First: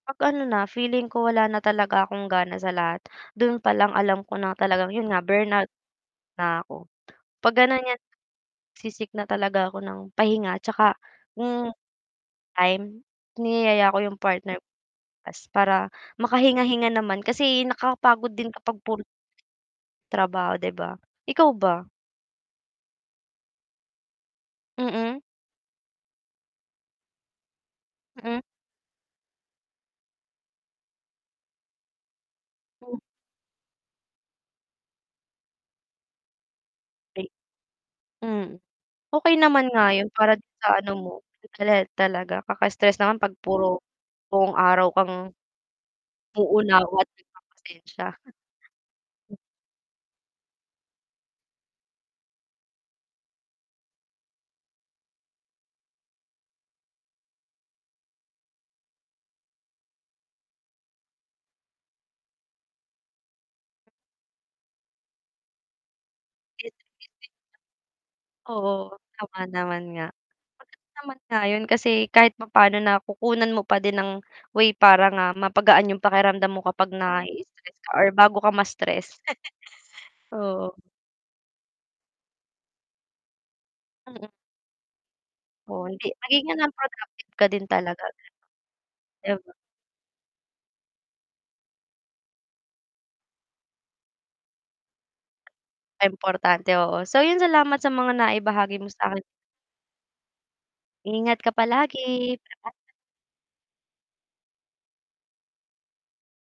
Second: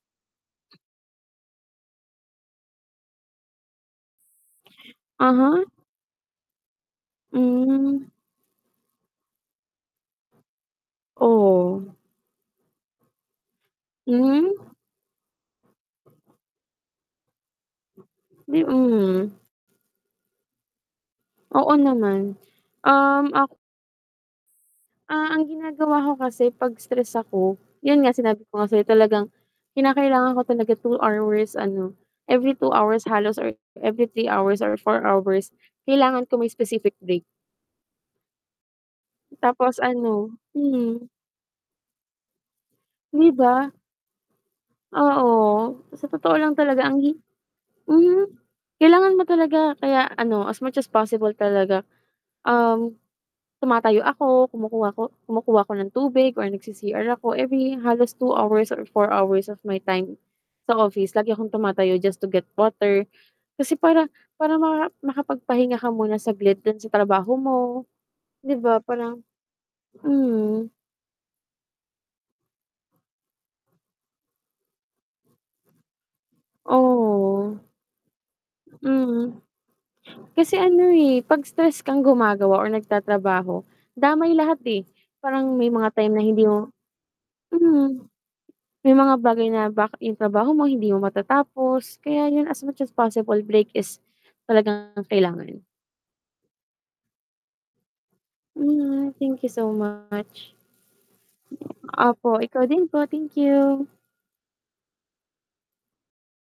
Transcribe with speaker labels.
Speaker 1: 'Pag ano na feeling ko wala na talaga akong gana sa lahat, doon pa lang alam ko na talagang 'yun nga
Speaker 2: Uh-huh.
Speaker 1: burnout na'ko, 'pag gano'n 'yan
Speaker 2: Hmm.
Speaker 1: se-seek na talaga ako ng pahinga 'tsaka hmm,
Speaker 2: Oh.
Speaker 1: time, niyayaya ko 'yung partner ko
Speaker 2: Hmm.
Speaker 1: lumabas para makahinga-hinga naman kasi nakakapagod din
Speaker 2: Mi
Speaker 1: kapag puro
Speaker 2: mhm.
Speaker 1: trabaho 'di ba, ikaw
Speaker 2: Oo
Speaker 1: ba?
Speaker 2: naman, um, ak
Speaker 1: Mm.
Speaker 2: Ah, ang ginagawa ko kasi 'pag stress ako, 'yun nga
Speaker 1: Mm.
Speaker 2: sinabi ko nga sa'yo talagang kinakailangan ko talaga 2 hours ano every 2
Speaker 1: O
Speaker 2: hours halos or every 3 hours or 4 hours, kailangan ko may specific break.
Speaker 1: Ay hmm, okey naman
Speaker 2: Tapos
Speaker 1: nga 'yun
Speaker 2: ano
Speaker 1: para dun sa ano
Speaker 2: mhm.
Speaker 1: mo [unintelligible] talaga kaka-stress naman
Speaker 2: 'Di
Speaker 1: 'pag
Speaker 2: ba?
Speaker 1: puro buong araw kang
Speaker 2: Oo, sa totoo lang talaga
Speaker 1: uunawa
Speaker 2: ang
Speaker 1: at
Speaker 2: hi
Speaker 1: nagpapasensya.
Speaker 2: hmm, kailangan mo talaga, kaya ano as much as possible talaga um, tumatayo ako, kumukuha ko kumukuha ako ng tubig or nag-c-CR ako every halos 2 hours or 4 hours of my time sa office lagi akong tumatayo just to get water kasi para para makapagpahinga ka muna saglit dun sa
Speaker 1: Busying-busy.
Speaker 2: trabaho mo, 'di ba
Speaker 1: Oo,
Speaker 2: parang
Speaker 1: tama naman nga.
Speaker 2: hmm.
Speaker 1: Sapat naman nga 'yun kasi kahit papaano na kukunan mo pa din ng way para nga mapagaan 'yung pakiramdam mo kapag
Speaker 2: Oo.
Speaker 1: nai-i-stress ka or bago ka ma-stress,
Speaker 2: Mm, kasi
Speaker 1: oo.
Speaker 2: ano, eh, 'pag stress kang gumagawa or nagtatrabaho,
Speaker 1: Mm.
Speaker 2: damay lahat, eh, parang may
Speaker 1: Oo
Speaker 2: mga
Speaker 1: hindi
Speaker 2: time na hindi
Speaker 1: maigi
Speaker 2: mo
Speaker 1: nang 'pag active ka din
Speaker 2: hmm.
Speaker 1: talaga ganun.
Speaker 2: May mga
Speaker 1: 'Di
Speaker 2: bagay
Speaker 1: ba?
Speaker 2: na bakit 'yung trabaho mo hindi mo matatapos, kaya 'yun as much as possible break is talagang kailangan.
Speaker 1: Importante, oo. So 'yun salamat sa mga naibahagi mo
Speaker 2: Mhm,
Speaker 1: sa'kin.
Speaker 2: thank you so much.
Speaker 1: Ingat ka palagi,
Speaker 2: Opo, ikaw din
Speaker 1: paalam.
Speaker 2: po, thank you.